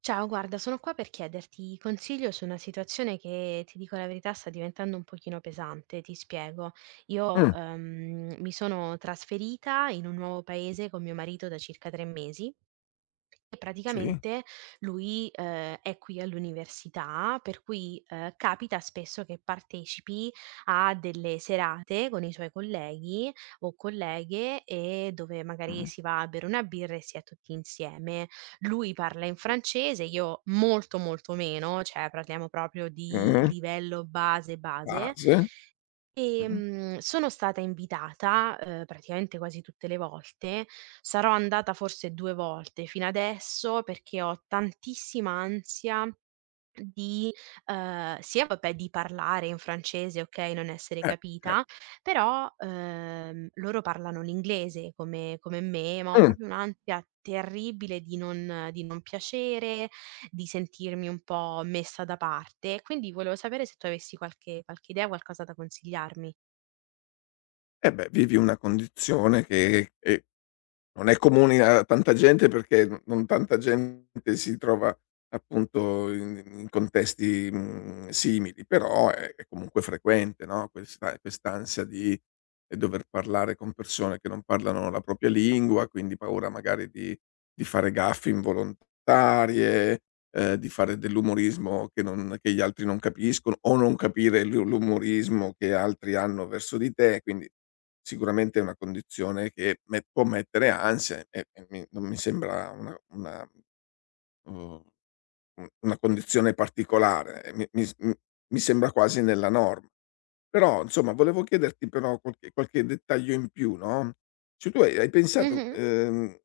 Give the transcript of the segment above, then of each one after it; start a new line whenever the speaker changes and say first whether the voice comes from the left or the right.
right: Ciao, guarda, sono qua per chiederti consiglio su una situazione che, ti dico la verità, sta diventando un pochino pesante, ti spiego. Io,
left: Mh,
right: mi sono trasferita in un nuovo paese con mio marito da circa 3 mesi e
left: sì,
right: praticamente lui, è qui all'università, per cui, capita spesso che partecipi a delle serate con i suoi colleghi o colleghe, e dove magari
left: mh,
right: si va a bere una birra e si è tutti insieme. Lui parla in francese, io molto, molto meno, cioè parliamo proprio di
left: mh,
right: livello base, base.
left: base, mh,
right: Sono stata invitata, praticamente quasi tutte le volte. Sarò andata forse 2 volte fino adesso, perché ho tantissima ansia di sia vabbè di parlare in francese, okay, non essere
left: eh, cer
right: capita, però, loro parlano l'inglese come me, ma ho
left: mh,
right: proprio un'ansia terribile di non piacere, di sentirmi un po' messa da parte. Quindi volevo sapere se tu avessi qualche idea, qualcosa da consigliarmi.
left: eh beh, vivi una condizione che non è comune a tanta gente perché n non tanta gente si trova appunto in contesti, mhmm, simili, però è comunque frequente, no, questa quest'ansia di dover parlare con persone che non parlano la propria lingua, quindi paura magari di fare gaffe involontarie, di fare dell'umorismo che gli altri non capiscono o non capire l'umorismo che altri hanno verso di te, quindi sicuramente è una condizione che me può mettere ansia e mi non mi sembra una uhm, u una condizione particolare, e mi mi s m mi sembra quasi nella norma. Però, insomma, volevo chiederti però qualche dettaglio in più, no, cioè tu hai pensato
right: Mh-mh.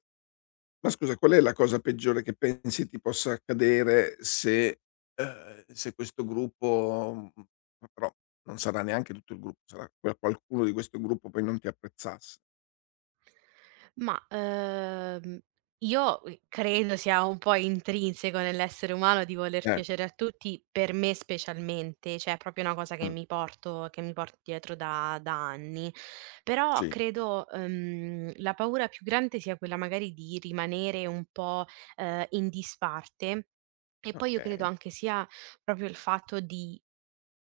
left: ma scusa qual è la cosa peggiore che pensi ti possa accadere se se questo gruppo mhmm, però non sarà neanche tutto il gruppo, sarà quel qualcuno di questo gruppo poi non ti apprezzasse?
right: Ma, io, credo sia un po' intrinseco nell'essere umano di voler
left: Eh,
right: piacere a tutti, per me specialmente, cioè è proprio una cosa che
left: mh.
right: mi porto dietro da anni. Però
left: Sì,
right: credo, la paura più grande sia quella magari di rimanere un po', in disparte e poi io credo
left: okay,
right: anche sia proprio il fatto di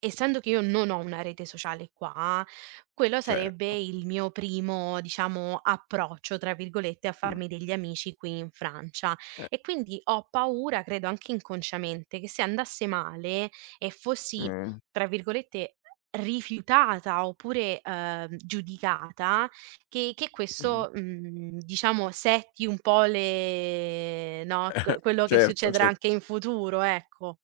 right: essendo che io non ho una rete sociale qua, quello
left: cer
right: sarebbe il mio primo, diciamo, "approccio" tra virgolette a
left: mh,
right: farmi degli amici qui in Francia
left: eh,
right: e quindi ho paura, credo anche inconsciamente, che se andasse male e fossi,
left: mh,
right: tra virgolette, "rifiutata" oppure, giudicata, che
left: mh.
right: questo, diciamo setti un po' le no, q quello che
left: Certo,
right: succederà
left: cer,
right: anche in futuro, ecco.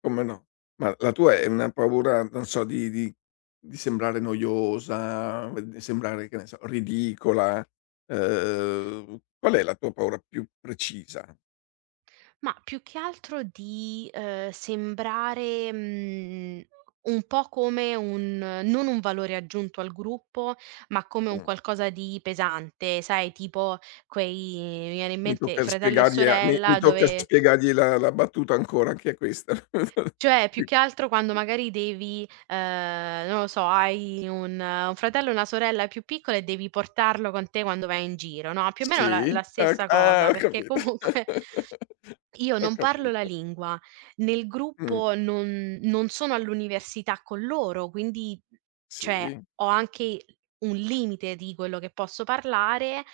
left: come no. Ma la tua è una paura, non so, di di sembrare noiosa, di sembrare, che ne so, ridicola? Qual è la tua paura più precisa?
right: Ma più che altro di, sembrare, un po' come un non un valore aggiunto al gruppo, ma come un
left: Mh,
right: qualcosa di pesante, sai tipo quei mi viene in
left: mi
right: mente
left: tocca
right: "Fratello e
left: spiegargli a mi
right: sorella"
left: tocca
right: dove
left: spiegargli la battuta ancora che è questa.
right: cioè più
left: Sì.
right: che altro quando magari devi, non lo so, hai un fratello e una sorella più piccola e devi portarlo con te quando vai in giro, no, più o meno la
left: Sì?
right: la
left: Ho c
right: stessa
left: ah,
right: cosa,
left: ho
right: perché
left: capito.
right: comunque io
left: Ho
right: non parlo la
left: capito.
right: lingua, nel
left: Mh.
right: gruppo non sono all'università con loro, quindi, cioè,
left: Sì?
right: ho anche un limite di quello che posso parlare,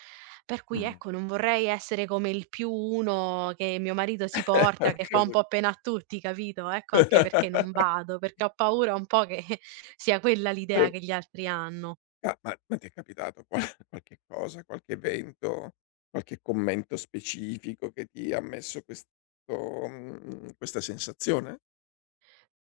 right: per cui,
left: Mh.
right: ecco, non vorrei essere come il più uno che mio marito si porta, che fa un po' pena a tutti, capito? Ecco
left: Ho
right: anche perché
left: capi,
right: non vado, perché ho paura un po' che sia quella
left: E
right: l'idea che gli altri hanno.
left: ma ma ti è capitato qual qualche cosa, qualche evento, qualche commento specifico che ti ha messo questo mhmm, questa sensazione?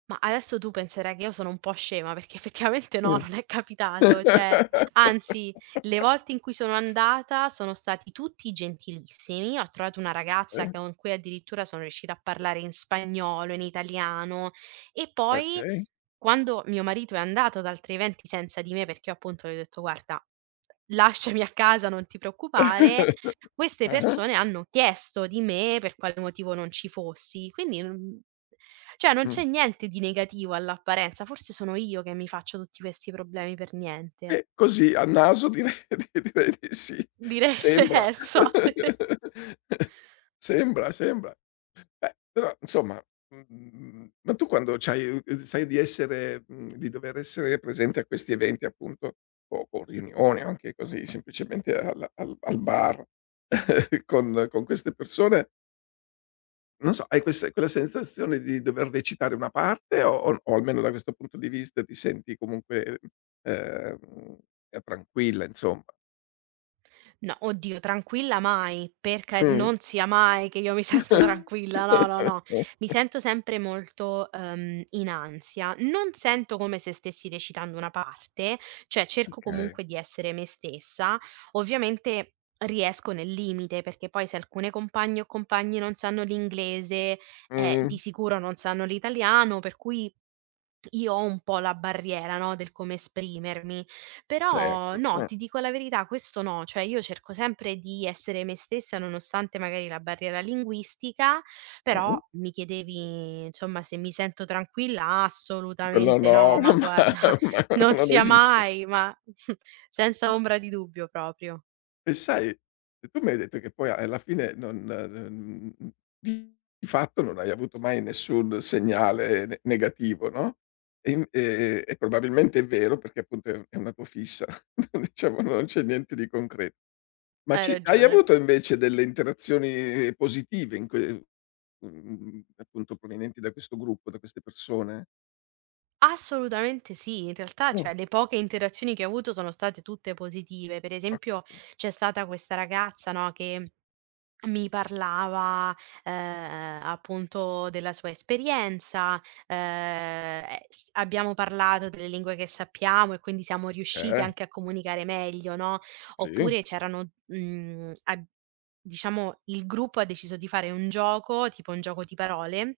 right: Ma adesso tu penserai che io sono un po' scema, perché effettivamente no,
left: Mh.
right: non è capitato, cioè anzi, le volte in cui sono andata sono stati tutti gentilissimi. Ho trovato una ragazza
left: Okay,
right: con cui addirittura sono riuscita a parlare in spagnolo, in italiano e poi
left: okay.
right: quando mio marito è andato ad altri eventi senza di me, perché io appunto gli ho detto: "Guarda, lasciami a casa, non ti preoccupare", queste
left: Ah-ah.
right: persone hanno chiesto di me per quale motivo non ci fossi, quindi non cioè non
left: Mh.
right: c'è niente di negativo all'apparenza, forse sono io che mi faccio tutti questi problemi per niente.
left: Così a naso direi di direi di sì.
right: Dire
left: Sembra.
right: lo so.
left: Sembra, sembra. Beh, però insomma, mhmm, ma tu quando c'hai sai di essere mhmm, di dover essere presente a questi eventi appunto, o riunioni o anche così semplicemente al al bar con queste persone, non so, hai queste quella sensazione di dover recitare una parte o almeno da questo punto di vista ti senti comunque, ehm, tranquilla insomma?
right: No, oddio, tranquilla mai, per ca
left: Mh.
right: non sia mai che io mi sento tranquilla, no, no, no. Mi sento sempre molto, in ansia. Non sento come se stessi recitando una parte, cioè cerco
left: Okay.
right: comunque di essere me stessa. Ovviamente riesco nel limite, perché poi se alcune compagne o compagni non sanno l'inglese, di
left: Mh,
right: sicuro non sanno l'italiano, per cui io ho un po' la barriera, no, del come esprimermi, però
left: certo.
right: no, ti dico la verità, questo no, cioè io cerco sempre di essere me stessa nonostante magari la barriera linguistica,
left: Mh.
right: però mi chiedevi insomma se mi sento tranquilla,
left: Quello
right: assolutamente
left: no,
right: no, ma
left: ma
right: guarda, non
left: ma non
right: sia
left: esiste.
right: mai, ma senza ombra di dubbio proprio.
left: E sai, e tu mi hai detto che poi alla fine non mhmm, di fatto non hai avuto mai nessun segnale ne negativo, no, e in e probabilmente è vero perché appunto è una tua fissa, non- diciamo non c'è niente di concreto. Ma
right: Hai
left: ci hai
right: ragione.
left: avuto invece delle interazioni positive in que mhmm, appunto provenienti da questo gruppo, da queste persone?
right: Assolutamente sì, in realtà,
left: Mh.
right: cioè, le poche interazioni che ho avuto sono state tutte positive. Per esempio,
left: Okay.
right: c'è stata questa ragazza, no, che mi parlava, appunto della sua esperienza, e s abbiamo parlato delle lingue che sappiamo e quindi siamo riusciti
left: Eh,
right: anche a comunicare meglio, no,
left: sì,
right: oppure c'erano, mhmm, a diciamo il gruppo ha deciso di fare un gioco, tipo un gioco di parole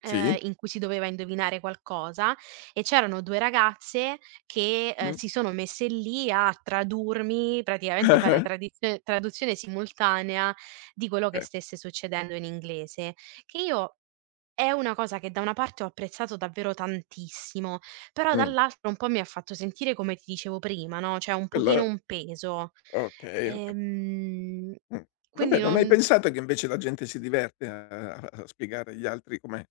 left: sì,
right: in cui si doveva indovinare qualcosa e c'erano 2 ragazze che,
left: mh.
right: si sono messe lì a tradurmi, praticamente fare tradiz traduzione simultanea di quello che
left: Eh,
right: stesse succedendo in inglese, che io è una cosa che da una parte ho apprezzato davvero tantissimo, però
left: mh.
right: dall'altra un po' mi ha fatto sentire, come ti dicevo prima, no, cioè un pochino
left: Quello
right: un peso.
left: okay, okay.
right: Ehm,
left: Mh.
right: quindi
left: Vabbè, non hai
right: non
left: pensato che invece la gente si diverte a a spiegare agli altri com'è?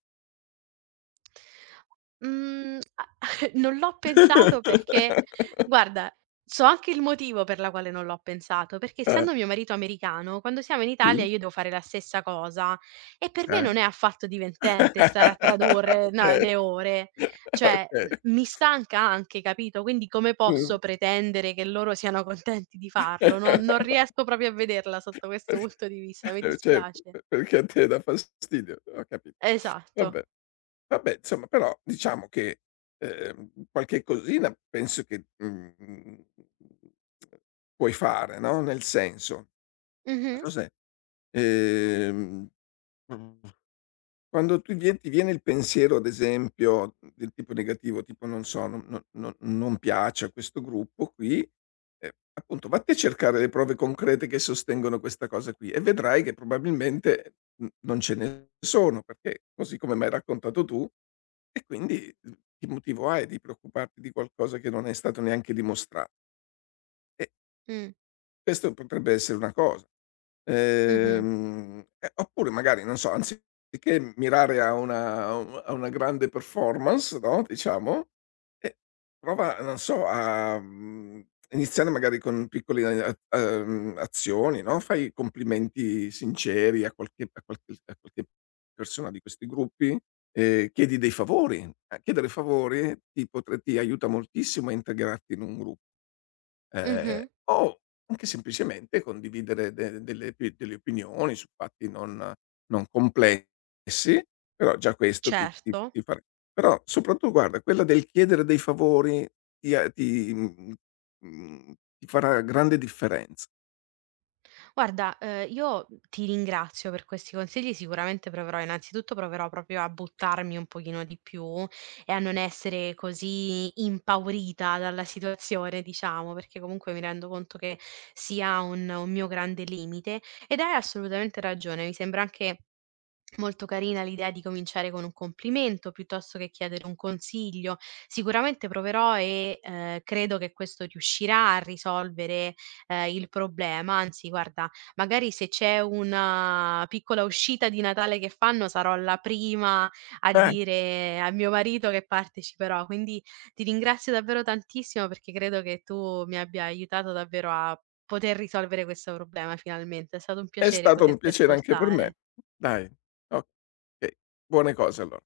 right: Mhmm, a non l'ho pensato perché guarda, so anche il motivo per la quale non l'ho pensato, perché
left: Eh,
right: essendo mio marito americano, quando siamo in Italia
left: sì,
right: io devo fare la stessa cosa e per me
left: eh.
right: non è affatto divertente stare a tradurre, no,
left: Okay,
right: le ore. Cioè,
left: okay.
right: mi stanca anche, capito, quindi come
left: Mh.
right: posso pretendere che loro siano contenti di farlo? Non non riesco proprio a vederla sotto questo punto di vista, mi
left: Certo,
right: dispiace.
left: pe perché a te dà fastidio. Ho capito.
right: Esatto.
left: Vabbè, vabbè, insomma, però diciamo che, qualche cosina penso che, mhmm, puoi fare, no, nel senso, non
right: Mh-mh.
left: so se, ehm, quando tu vie ti viene il pensiero, ad esempio, del tipo negativo, tipo non so, non piace a questo gruppo qui, appunto vatti a cercare le prove concrete che sostengono questa cosa qui e vedrai che probabilmente n non ce ne sono, perché così come m'hai raccontato tu, e quindi, mhmm, che motivo hai di preoccuparti di qualcosa che non è stato neanche dimostrato? E
right: Mh.
left: questo potrebbe essere una cosa.
right: Mh-mh.
left: Eh, oppure magari, non so, anziché mirare a una a una grande performance, no, diciamo, eh, prova, non so, a, mhmm, iniziare magari con piccoli a a azioni, no, fai complimenti sinceri a qualche a qualche a qualche persona di questi gruppi, chiedi dei favori. A chiedere favori ti potre ti aiuta moltissimo a integrarti in un gru, Ehm,
right: Mh-mh.
left: o anche semplicemente condividere de delle pi delle opinioni su fatti non complessi, però già questo ti ti
right: Certo.
left: ti fa, però soprattutto guarda, quella del chiedere dei favori ti mhmm, ti farà grande differenza.
right: Guarda, io ti ringrazio per questi consigli, sicuramente proverò innanzitutto proverò proprio a buttarmi un pochino di più e a non essere così impaurita dalla situazione, diciamo, perché comunque mi rendo conto che sia un mio grande limite ed hai assolutamente ragione, mi sembra anche molto carina l'idea di cominciare con un complimento piuttosto che chiedere un consiglio. Sicuramente proverò e credo che questo riuscirà a risolvere il problema. Anzi, guarda, magari se c'è una piccola uscita di Natale che fanno, sarò la prima a
left: Eh,
right: dire a mio marito che parteciperò. Quindi ti ringrazio davvero tantissimo perché credo che tu mi abbia aiutato davvero a poter risolvere questo problema finalmente. È stato un
left: è
right: piacere
left: stato un
right: poterti
left: piacere anche per me.
right: ascoltare.
left: Dai, okay. Buone cose allo